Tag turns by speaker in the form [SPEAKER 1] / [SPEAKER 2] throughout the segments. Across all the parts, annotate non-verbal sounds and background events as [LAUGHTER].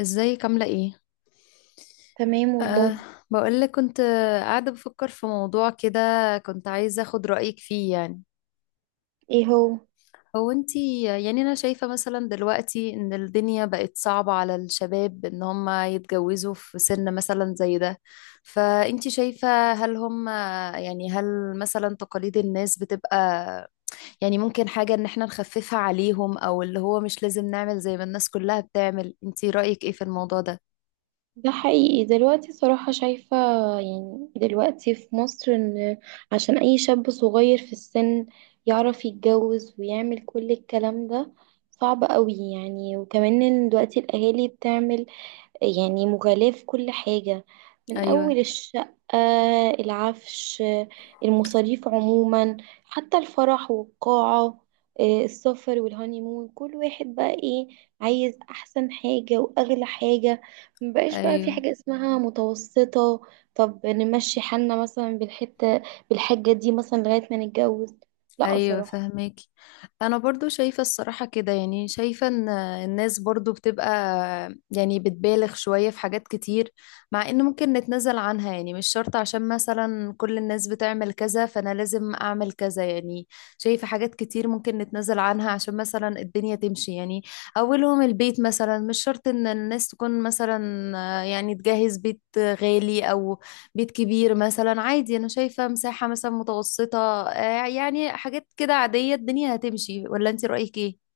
[SPEAKER 1] ازيك عاملة ايه؟
[SPEAKER 2] تمام والله.
[SPEAKER 1] أه. بقولك كنت قاعدة بفكر في موضوع كده. كنت عايزة اخد رأيك فيه يعني.
[SPEAKER 2] ايه هو؟
[SPEAKER 1] هو انتي يعني انا شايفة مثلا دلوقتي ان الدنيا بقت صعبة على الشباب ان هم يتجوزوا في سن مثلا زي ده. فانتي شايفة هل هم يعني هل مثلا تقاليد الناس بتبقى، يعني ممكن حاجة ان احنا نخففها عليهم او اللي هو مش لازم نعمل زي ما الناس كلها بتعمل، انتي رأيك ايه في الموضوع ده؟
[SPEAKER 2] ده حقيقي دلوقتي صراحة شايفة، يعني دلوقتي في مصر، ان عشان اي شاب صغير في السن يعرف يتجوز ويعمل كل الكلام ده صعب قوي يعني. وكمان ان دلوقتي الاهالي بتعمل يعني مغالاة في كل حاجة، من
[SPEAKER 1] ايوه،
[SPEAKER 2] أول الشقة، العفش، المصاريف عموما، حتى الفرح والقاعة، السفر والهانيمون. كل واحد بقى ايه، عايز أحسن حاجة وأغلى حاجة. مبقاش بقى في
[SPEAKER 1] ايوه،
[SPEAKER 2] حاجة اسمها متوسطة. طب نمشي حالنا مثلا بالحتة، بالحاجة دي مثلا لغاية ما نتجوز. لا
[SPEAKER 1] ايوه،
[SPEAKER 2] صراحة.
[SPEAKER 1] فهمك. انا برضو شايفة الصراحة كده، يعني شايفة ان الناس برضو بتبقى يعني بتبالغ شوية في حاجات كتير، مع ان ممكن نتنازل عنها يعني مش شرط عشان مثلا كل الناس بتعمل كذا فانا لازم اعمل كذا يعني. شايفة حاجات كتير ممكن نتنازل عنها عشان مثلا الدنيا تمشي يعني. اولهم البيت مثلا، مش شرط ان الناس تكون مثلا يعني تجهز بيت غالي او بيت كبير، مثلا عادي انا شايفة مساحة مثلا متوسطة. يعني حاجات كده عادية الدنيا هتمشي، ولا انت رأيك ايه؟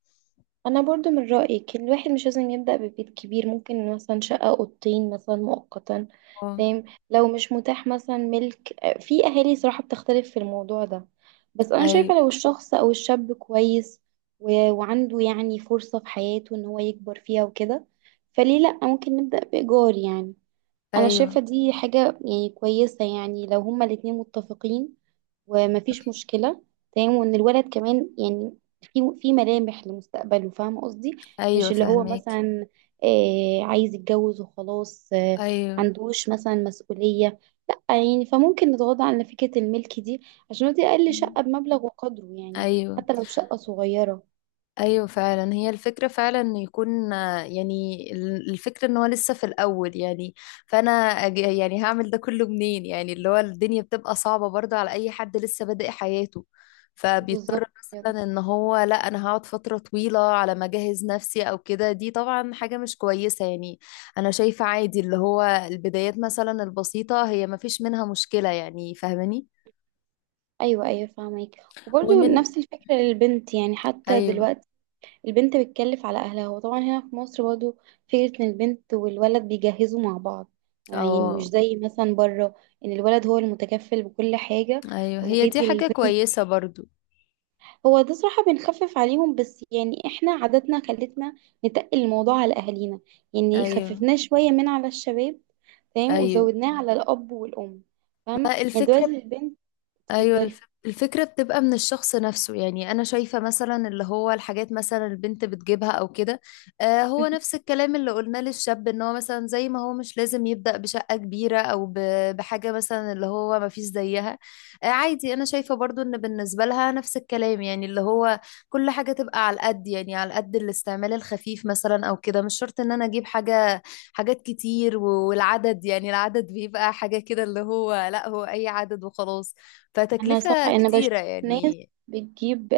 [SPEAKER 2] انا برضو من رأيي كل الواحد مش لازم يبدأ ببيت كبير، ممكن مثلا شقة اوضتين مثلا مؤقتا.
[SPEAKER 1] اه،
[SPEAKER 2] تمام. لو مش متاح مثلا ملك، في اهالي صراحة بتختلف في الموضوع ده. بس انا
[SPEAKER 1] ايوه،
[SPEAKER 2] شايفة لو الشخص او الشاب كويس وعنده يعني فرصة في حياته ان هو يكبر فيها وكده، فليه لأ، ممكن نبدأ بإيجار يعني. انا
[SPEAKER 1] ايوه،
[SPEAKER 2] شايفة دي حاجة يعني كويسة يعني، لو هما الاتنين متفقين ومفيش مشكلة. تمام. وان الولد كمان يعني في ملامح لمستقبله، فاهمة قصدي؟
[SPEAKER 1] ايوه،
[SPEAKER 2] مش اللي هو
[SPEAKER 1] فهماكي.
[SPEAKER 2] مثلا عايز يتجوز وخلاص،
[SPEAKER 1] ايوه،
[SPEAKER 2] عندوش مثلا مسؤولية، لا يعني. فممكن نتغاضى عن فكرة الملك دي، عشان هو دي اقل شقة بمبلغ وقدره يعني،
[SPEAKER 1] ايوه،
[SPEAKER 2] حتى لو شقة صغيرة.
[SPEAKER 1] ايوه، فعلا هي الفكره فعلا ان يكون، يعني الفكره ان هو لسه في الاول يعني. فانا يعني هعمل ده كله منين، يعني اللي هو الدنيا بتبقى صعبه برضه على اي حد لسه بادئ حياته.
[SPEAKER 2] بالظبط
[SPEAKER 1] فبيضطر
[SPEAKER 2] كده.
[SPEAKER 1] مثلا ان هو لا انا هقعد فتره طويله على ما اجهز نفسي او كده، دي طبعا حاجه مش كويسه يعني. انا شايفه عادي اللي هو البدايات مثلا البسيطه هي ما فيش منها مشكله يعني، فاهماني؟
[SPEAKER 2] ايوه، ايوه، فاهمك. وبرضه
[SPEAKER 1] ومن
[SPEAKER 2] نفس الفكرة للبنت، يعني حتى
[SPEAKER 1] ايوه،
[SPEAKER 2] دلوقتي البنت بتكلف على أهلها، وطبعا هنا في مصر برضو فكرة إن البنت والولد بيجهزوا مع بعض، يعني مش
[SPEAKER 1] اه،
[SPEAKER 2] زي مثلا بره إن الولد هو المتكفل بكل حاجة
[SPEAKER 1] ايوه، هي دي
[SPEAKER 2] وبيدي
[SPEAKER 1] حاجه
[SPEAKER 2] البنت.
[SPEAKER 1] كويسه برضه.
[SPEAKER 2] هو ده صراحة بنخفف عليهم، بس يعني إحنا عاداتنا خلتنا نتقل الموضوع على أهالينا، يعني
[SPEAKER 1] ايوه،
[SPEAKER 2] خففناه شوية من على الشباب، تمام،
[SPEAKER 1] ايوه،
[SPEAKER 2] وزودناه على الأب والأم، فاهمة؟
[SPEAKER 1] ما
[SPEAKER 2] يعني دلوقتي
[SPEAKER 1] الفكره.
[SPEAKER 2] البنت،
[SPEAKER 1] ايوه
[SPEAKER 2] اتفضلي.
[SPEAKER 1] الفكره بتبقى من الشخص نفسه، يعني انا شايفه مثلا اللي هو الحاجات مثلا البنت بتجيبها او كده. هو نفس
[SPEAKER 2] [LAUGHS]
[SPEAKER 1] الكلام اللي قلناه للشاب ان هو مثلا زي ما هو مش لازم يبدا بشقه كبيره او بحاجه مثلا اللي هو ما فيش زيها. عادي انا شايفه برضو ان بالنسبه لها نفس الكلام، يعني اللي هو كل حاجه تبقى على قد، يعني على قد الاستعمال الخفيف مثلا او كده، مش شرط ان انا اجيب حاجه. حاجات كتير والعدد، يعني العدد بيبقى حاجه كده اللي هو لا هو اي عدد وخلاص،
[SPEAKER 2] أنا صح،
[SPEAKER 1] فتكلفة
[SPEAKER 2] أنا بشوف
[SPEAKER 1] كتيرة يعني.
[SPEAKER 2] بتجيب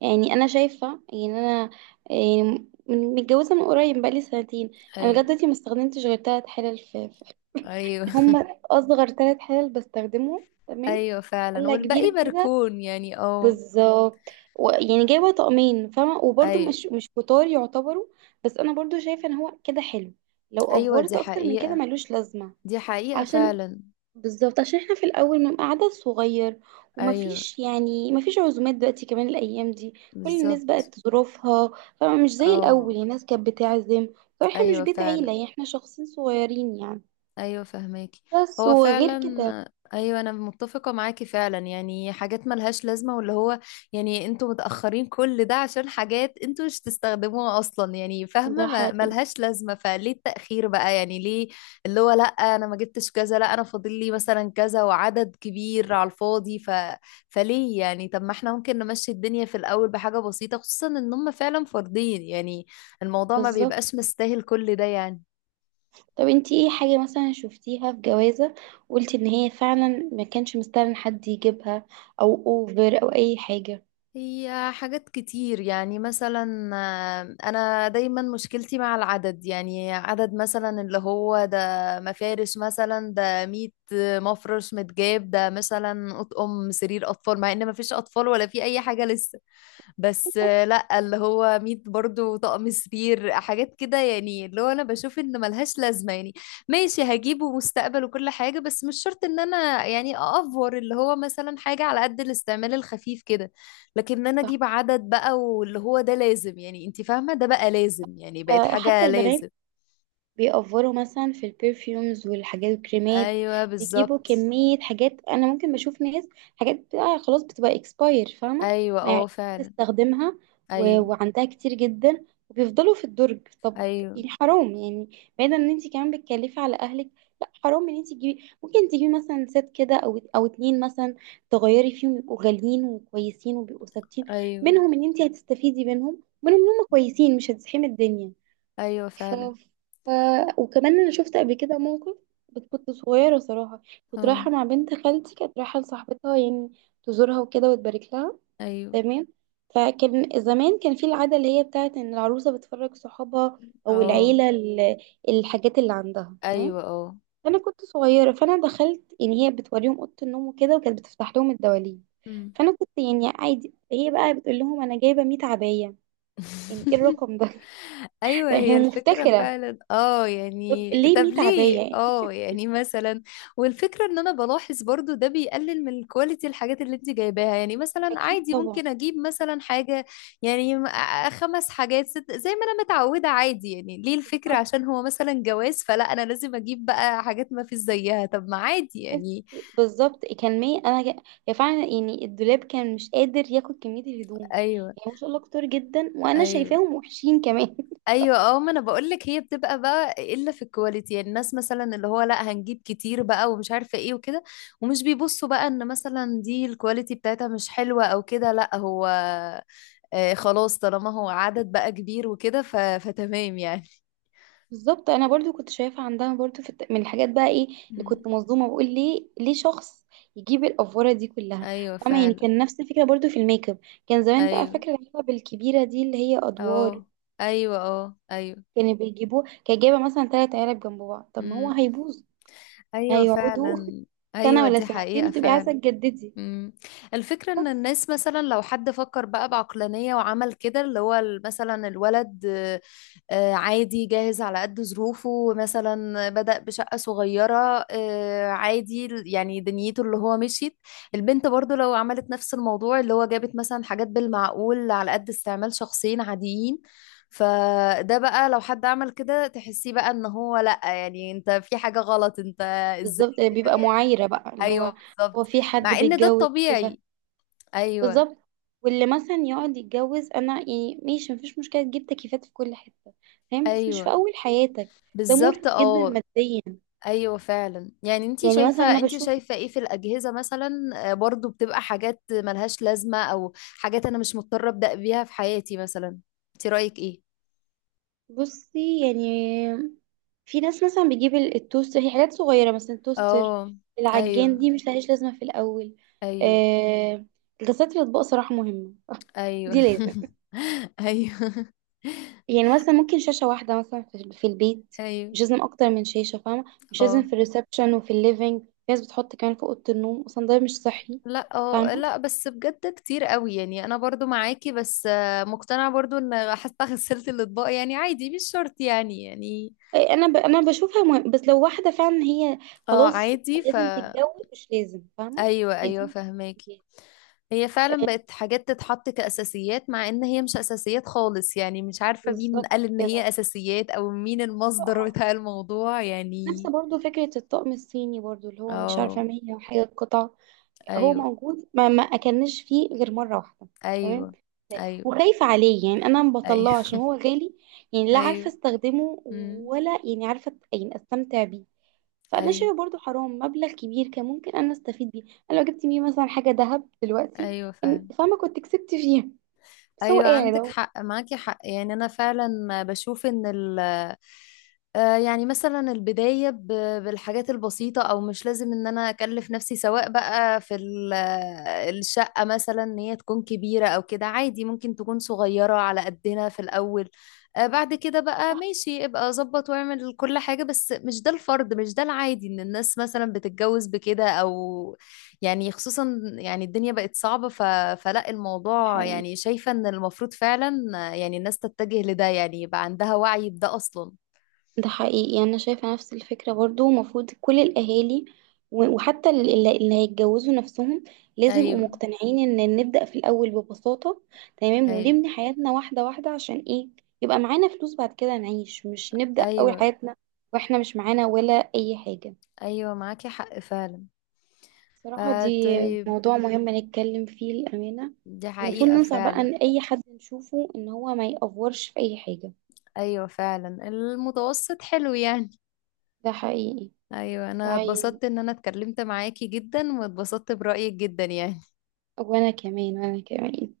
[SPEAKER 2] يعني. انا شايفه يعني، انا يعني متجوزه من قريب بقالي سنتين. انا لغايه
[SPEAKER 1] ايوه،
[SPEAKER 2] دلوقتي ما استخدمتش غير ثلاث حلل
[SPEAKER 1] ايوه،
[SPEAKER 2] يعني هم
[SPEAKER 1] [LAUGHS]
[SPEAKER 2] اصغر ثلاث حلل بستخدمهم. تمام.
[SPEAKER 1] ايوه فعلا،
[SPEAKER 2] حله
[SPEAKER 1] والباقي
[SPEAKER 2] كبيره كده،
[SPEAKER 1] بركون يعني اه.
[SPEAKER 2] بالظبط. يعني جايبه طقمين، فاهمه، وبرده
[SPEAKER 1] ايوه،
[SPEAKER 2] مش كتار يعتبروا. بس انا برضو شايفه ان هو كده حلو، لو
[SPEAKER 1] ايوه، دي
[SPEAKER 2] افورت اكتر من كده
[SPEAKER 1] حقيقة،
[SPEAKER 2] ملوش لازمه.
[SPEAKER 1] دي حقيقة
[SPEAKER 2] عشان
[SPEAKER 1] فعلا.
[SPEAKER 2] بالظبط، عشان احنا في الاول بنبقى عدد صغير،
[SPEAKER 1] ايوه
[SPEAKER 2] ومفيش يعني مفيش عزومات دلوقتي، كمان الايام دي كل الناس
[SPEAKER 1] بالظبط
[SPEAKER 2] بقت ظروفها، فمش زي الاول
[SPEAKER 1] اه.
[SPEAKER 2] يعني الناس كانت بتعزم، فاحنا مش
[SPEAKER 1] ايوه
[SPEAKER 2] بيت عيله
[SPEAKER 1] فعلا،
[SPEAKER 2] يعني، احنا شخصين صغيرين يعني،
[SPEAKER 1] ايوه فهماكي،
[SPEAKER 2] بس.
[SPEAKER 1] هو فعلا
[SPEAKER 2] وغير كده
[SPEAKER 1] ايوه، انا متفقه معاكي فعلا، يعني حاجات ملهاش لازمه، واللي هو يعني انتوا متاخرين كل ده عشان حاجات انتوا مش تستخدموها اصلا يعني، فاهمه
[SPEAKER 2] ده حقيقي
[SPEAKER 1] ملهاش لازمه، فليه التاخير بقى يعني، ليه؟ اللي هو لا انا ما جبتش كذا، لا انا فاضل لي مثلا كذا وعدد كبير على الفاضي. فليه يعني طب ما احنا ممكن نمشي الدنيا في الاول بحاجه بسيطه، خصوصا ان هم فعلا فاردين يعني، الموضوع ما
[SPEAKER 2] بالظبط.
[SPEAKER 1] بيبقاش مستاهل كل ده يعني.
[SPEAKER 2] طب انتي ايه حاجه مثلا شفتيها في جوازه وقلتي ان هي فعلا ما كانش مستاهل إن حد يجيبها، او اوفر او اي حاجه؟
[SPEAKER 1] هي حاجات كتير يعني، مثلا انا دايما مشكلتي مع العدد، يعني عدد مثلا اللي هو ده مفارش مثلا، ده 100 مفرش، متجاب ده مثلا اطقم سرير اطفال مع ان مفيش اطفال ولا في اي حاجة لسه، بس لا اللي هو ميت برضو طقم سرير، حاجات كده يعني، اللي هو انا بشوف ان ملهاش لازمه يعني. ماشي، هجيبه مستقبل وكل حاجه، بس مش شرط ان انا يعني اافور، اللي هو مثلا حاجه على قد الاستعمال الخفيف كده، لكن ان انا
[SPEAKER 2] صح.
[SPEAKER 1] اجيب عدد بقى واللي هو ده لازم، يعني انت فاهمه، ده بقى لازم يعني، بقت
[SPEAKER 2] حتى
[SPEAKER 1] حاجه
[SPEAKER 2] البنات
[SPEAKER 1] لازم.
[SPEAKER 2] بيأفوروا مثلا في البرفيومز والحاجات الكريمات،
[SPEAKER 1] ايوه
[SPEAKER 2] بيجيبوا
[SPEAKER 1] بالظبط.
[SPEAKER 2] كمية حاجات. أنا ممكن بشوف ناس، حاجات بتبقى خلاص بتبقى اكسباير، فاهمة،
[SPEAKER 1] ايوه
[SPEAKER 2] ما
[SPEAKER 1] اه
[SPEAKER 2] يعرفش
[SPEAKER 1] فعلا.
[SPEAKER 2] تستخدمها،
[SPEAKER 1] ايوه،
[SPEAKER 2] وعندها كتير جدا وبيفضلوا في الدرج. طب
[SPEAKER 1] ايوه،
[SPEAKER 2] يعني حرام يعني، بعيدا ان انت كمان بتكلفي على اهلك، لا حرام ان انت تجيبي، ممكن تجيبي مثلا ست كده او اتنين مثلا، تغيري فيهم، يبقوا غاليين وكويسين وبيبقوا ثابتين،
[SPEAKER 1] ايوه،
[SPEAKER 2] منهم ان انت هتستفيدي منهم ان هم كويسين، مش هتزحمي الدنيا.
[SPEAKER 1] ايوه
[SPEAKER 2] ف...
[SPEAKER 1] فعلا
[SPEAKER 2] ف... وكمان انا شفت قبل كده موقف، بس كنت صغيره صراحه. كنت
[SPEAKER 1] اه.
[SPEAKER 2] رايحه مع بنت خالتي، كانت رايحه لصاحبتها يعني، تزورها وكده وتبارك لها.
[SPEAKER 1] ايوه،
[SPEAKER 2] تمام. فكان زمان كان في العاده اللي هي بتاعت ان العروسه بتفرج صحابها، او
[SPEAKER 1] اه،
[SPEAKER 2] العيله، الحاجات اللي عندها.
[SPEAKER 1] ايوه،
[SPEAKER 2] تمام.
[SPEAKER 1] اه،
[SPEAKER 2] فانا كنت صغيره، فانا دخلت يعني، هي بتوريهم اوضه النوم وكده، وكانت بتفتح لهم الدواليب،
[SPEAKER 1] مم.
[SPEAKER 2] فانا كنت يعني عادي. هي بقى بتقول لهم انا جايبه 100 عبايه. يعني ايه
[SPEAKER 1] [LAUGHS]
[SPEAKER 2] الرقم ده؟
[SPEAKER 1] ايوه،
[SPEAKER 2] [LAUGHS] هي
[SPEAKER 1] هي الفكره
[SPEAKER 2] مفتكره،
[SPEAKER 1] فعلا اه،
[SPEAKER 2] طب
[SPEAKER 1] يعني
[SPEAKER 2] ليه
[SPEAKER 1] طب
[SPEAKER 2] 100 عباية
[SPEAKER 1] ليه،
[SPEAKER 2] يعني؟
[SPEAKER 1] اه يعني مثلا. والفكره ان انا بلاحظ برضو ده بيقلل من الكواليتي، الحاجات اللي انت جايباها يعني مثلا،
[SPEAKER 2] أكيد
[SPEAKER 1] عادي
[SPEAKER 2] طبعا.
[SPEAKER 1] ممكن اجيب مثلا حاجه، يعني خمس حاجات ست زي ما انا متعوده عادي، يعني ليه الفكره،
[SPEAKER 2] طب
[SPEAKER 1] عشان هو مثلا جواز فلا انا لازم اجيب بقى حاجات ما فيش زيها، طب ما عادي
[SPEAKER 2] تحس؟
[SPEAKER 1] يعني.
[SPEAKER 2] بالظبط كان 100. هي فعلا يعني الدولاب كان مش قادر ياخد كمية الهدوم،
[SPEAKER 1] ايوه،
[SPEAKER 2] يعني ما شاء الله كتير جدا، وأنا
[SPEAKER 1] ايوه،
[SPEAKER 2] شايفاهم وحشين كمان. [LAUGHS]
[SPEAKER 1] ايوه اه، ما انا بقول لك، هي بتبقى بقى الا في الكواليتي، يعني الناس مثلا اللي هو لا هنجيب كتير بقى ومش عارفه ايه وكده، ومش بيبصوا بقى ان مثلا دي الكواليتي بتاعتها مش حلوه او كده، لا هو خلاص طالما هو عدد بقى كبير وكده. فتمام يعني.
[SPEAKER 2] بالظبط. أنا برضو كنت شايفة عندها برضو من الحاجات بقى، إيه اللي
[SPEAKER 1] مم.
[SPEAKER 2] كنت مصدومة، بقول ليه ليه شخص يجيب الأفورة دي كلها؟
[SPEAKER 1] ايوه
[SPEAKER 2] فاهمة يعني.
[SPEAKER 1] فعلا.
[SPEAKER 2] كان نفس الفكرة برضو في الميك اب. كان زمان، بقى
[SPEAKER 1] ايوه
[SPEAKER 2] فاكرة العلب الكبيرة دي اللي هي أدوار،
[SPEAKER 1] اه، ايوه اه، ايوه،
[SPEAKER 2] كانوا بيجيبوه، كان جايبة مثلا تلات علب جنب بعض. طب ما هو
[SPEAKER 1] امم،
[SPEAKER 2] هيبوظ،
[SPEAKER 1] ايوه
[SPEAKER 2] هيقعدوا
[SPEAKER 1] فعلا،
[SPEAKER 2] سنة
[SPEAKER 1] ايوه
[SPEAKER 2] ولا
[SPEAKER 1] دي
[SPEAKER 2] سنتين
[SPEAKER 1] حقيقه
[SPEAKER 2] وتبقي عايزة
[SPEAKER 1] فعلا.
[SPEAKER 2] تجددي.
[SPEAKER 1] مم. الفكرة ان
[SPEAKER 2] بس.
[SPEAKER 1] الناس مثلا لو حد فكر بقى بعقلانية وعمل كده اللي هو، مثلا الولد عادي جاهز على قد ظروفه، مثلا بدأ بشقة صغيرة، عادي يعني دنيته اللي هو مشيت. البنت برضو لو عملت نفس الموضوع، اللي هو جابت مثلا حاجات بالمعقول على قد استعمال شخصين عاديين، فده بقى لو حد عمل كده تحسيه بقى ان هو لأ، يعني انت في حاجة غلط انت، ازاي؟
[SPEAKER 2] بالظبط، بيبقى معايرة بقى، اللي
[SPEAKER 1] ايوه
[SPEAKER 2] هو هو
[SPEAKER 1] بالظبط،
[SPEAKER 2] في حد
[SPEAKER 1] مع ان ده
[SPEAKER 2] بيتجوز كده؟
[SPEAKER 1] الطبيعي. ايوه
[SPEAKER 2] بالظبط. واللي مثلا يقعد يتجوز، انا يعني ماشي، مفيش مشكلة تجيب تكييفات في كل حتة فاهم، بس مش في
[SPEAKER 1] ايوه
[SPEAKER 2] اول حياتك. ده
[SPEAKER 1] بالظبط
[SPEAKER 2] مرهق جدا
[SPEAKER 1] اه.
[SPEAKER 2] ماديا.
[SPEAKER 1] ايوه فعلا، يعني انتي
[SPEAKER 2] يعني مثلا
[SPEAKER 1] شايفه،
[SPEAKER 2] انا
[SPEAKER 1] انتي
[SPEAKER 2] بشوف،
[SPEAKER 1] شايفه ايه في الاجهزه مثلا؟ برضو بتبقى حاجات ملهاش لازمه، او حاجات انا مش مضطره ابدا بيها في حياتي مثلا، انتي رايك ايه؟
[SPEAKER 2] بصي يعني، في ناس مثلا بتجيب التوستر، هي حاجات صغيرة مثلا، توستر،
[SPEAKER 1] اه.
[SPEAKER 2] العجان،
[SPEAKER 1] ايوه.
[SPEAKER 2] دي مش لهاش لازمة في الأول.
[SPEAKER 1] ايوه.
[SPEAKER 2] آه، غسالة الأطباق صراحة مهمة. [LAUGHS]
[SPEAKER 1] ايوه
[SPEAKER 2] دي لازم.
[SPEAKER 1] [LAUGHS] ايوه
[SPEAKER 2] يعني مثلا ممكن شاشة واحدة مثلا في البيت،
[SPEAKER 1] [LAUGHS] ايوه
[SPEAKER 2] مش لازم أكتر من شاشة فاهمة، مش لازم
[SPEAKER 1] اه.
[SPEAKER 2] في الريسبشن وفي الليفينج، في ناس بتحط كمان في أوضة النوم، أصلا ده مش صحي
[SPEAKER 1] لا اه،
[SPEAKER 2] فاهمة.
[SPEAKER 1] لا بس بجد كتير قوي يعني، انا برضو معاكي، بس مقتنعة برضو ان حتى [LAUGHS] غسلت الاطباق يعني عادي، مش شرط يعني.
[SPEAKER 2] إيه، أنا بشوفها مهم. بس لو واحدة فعلا، هي
[SPEAKER 1] اه
[SPEAKER 2] خلاص
[SPEAKER 1] عادي
[SPEAKER 2] لازم تتجوز، مش لازم، فاهمة.
[SPEAKER 1] ايوه،
[SPEAKER 2] هي
[SPEAKER 1] ايوه
[SPEAKER 2] دي.
[SPEAKER 1] فهماكي. هي فعلا بقت حاجات تتحط كأساسيات، مع ان هي مش اساسيات خالص، يعني مش عارفة مين
[SPEAKER 2] بالظبط
[SPEAKER 1] قال ان هي
[SPEAKER 2] كده.
[SPEAKER 1] اساسيات، او مين المصدر [LAUGHS] بتاع الموضوع
[SPEAKER 2] نفس
[SPEAKER 1] يعني.
[SPEAKER 2] برضو فكرة الطقم الصيني برضو اللي هو مش
[SPEAKER 1] اه.
[SPEAKER 2] عارفة 100 وحاجة قطعة. هو
[SPEAKER 1] ايوه.
[SPEAKER 2] موجود، ما أكلناش فيه غير مرة واحدة. تمام.
[SPEAKER 1] ايوه. ايوه.
[SPEAKER 2] وخايفة عليه يعني، أنا ما
[SPEAKER 1] ايوه
[SPEAKER 2] بطلعه عشان هو غالي، يعني
[SPEAKER 1] [LAUGHS]
[SPEAKER 2] لا عارفة
[SPEAKER 1] ايوه،
[SPEAKER 2] استخدمه
[SPEAKER 1] امم،
[SPEAKER 2] ولا يعني عارفة يعني استمتع بيه. فأنا
[SPEAKER 1] ايوه،
[SPEAKER 2] شايفة برضو حرام، مبلغ كبير كان ممكن أنا استفيد بيه. أنا لو جبت بيه مثلا حاجة ذهب دلوقتي،
[SPEAKER 1] ايوه فعلا،
[SPEAKER 2] كان فاهمة، كنت كسبت فيها، بس هو
[SPEAKER 1] ايوه
[SPEAKER 2] قاعد
[SPEAKER 1] عندك
[SPEAKER 2] أهو.
[SPEAKER 1] حق، معاكي حق يعني، انا فعلا بشوف ان ال يعني مثلا البداية بالحاجات البسيطة، او مش لازم ان انا اكلف نفسي سواء بقى في الشقة مثلا، ان هي تكون كبيرة او كده، عادي ممكن تكون صغيرة على قدنا في الاول. بعد كده بقى
[SPEAKER 2] صح،
[SPEAKER 1] ماشي ابقى ظبط واعمل كل حاجة، بس مش ده الفرض، مش ده العادي ان الناس مثلا بتتجوز بكده او، يعني خصوصا يعني الدنيا بقت صعبة. فلا
[SPEAKER 2] صح،
[SPEAKER 1] الموضوع يعني شايفة ان المفروض فعلا يعني الناس تتجه لده يعني يبقى عندها وعي بده اصلا.
[SPEAKER 2] ده حقيقي يعني. أنا شايفة نفس الفكرة برضو، المفروض كل الأهالي، وحتى اللي هيتجوزوا نفسهم، لازم يبقوا
[SPEAKER 1] ايوه.
[SPEAKER 2] مقتنعين إن نبدأ في الأول ببساطة. تمام.
[SPEAKER 1] ايوه.
[SPEAKER 2] ونبني حياتنا واحدة واحدة، عشان إيه؟ يبقى معانا فلوس بعد كده نعيش، مش نبدأ أول
[SPEAKER 1] ايوه.
[SPEAKER 2] حياتنا وإحنا مش معانا ولا أي حاجة.
[SPEAKER 1] ايوه معاكي حق فعلا.
[SPEAKER 2] صراحة دي
[SPEAKER 1] طيب.
[SPEAKER 2] موضوع مهم نتكلم فيه، الأمانة.
[SPEAKER 1] دي
[SPEAKER 2] المفروض
[SPEAKER 1] حقيقة
[SPEAKER 2] ننصح بقى
[SPEAKER 1] فعلا.
[SPEAKER 2] إن أي حد نشوفه إن هو ما يأفورش في أي حاجة.
[SPEAKER 1] ايوه فعلا، المتوسط حلو يعني.
[SPEAKER 2] ده حقيقي.
[SPEAKER 1] ايوه انا
[SPEAKER 2] طيب.
[SPEAKER 1] اتبسطت ان انا اتكلمت معاكي جدا، واتبسطت برأيك جدا يعني.
[SPEAKER 2] وأنا كمان، وأنا كمان.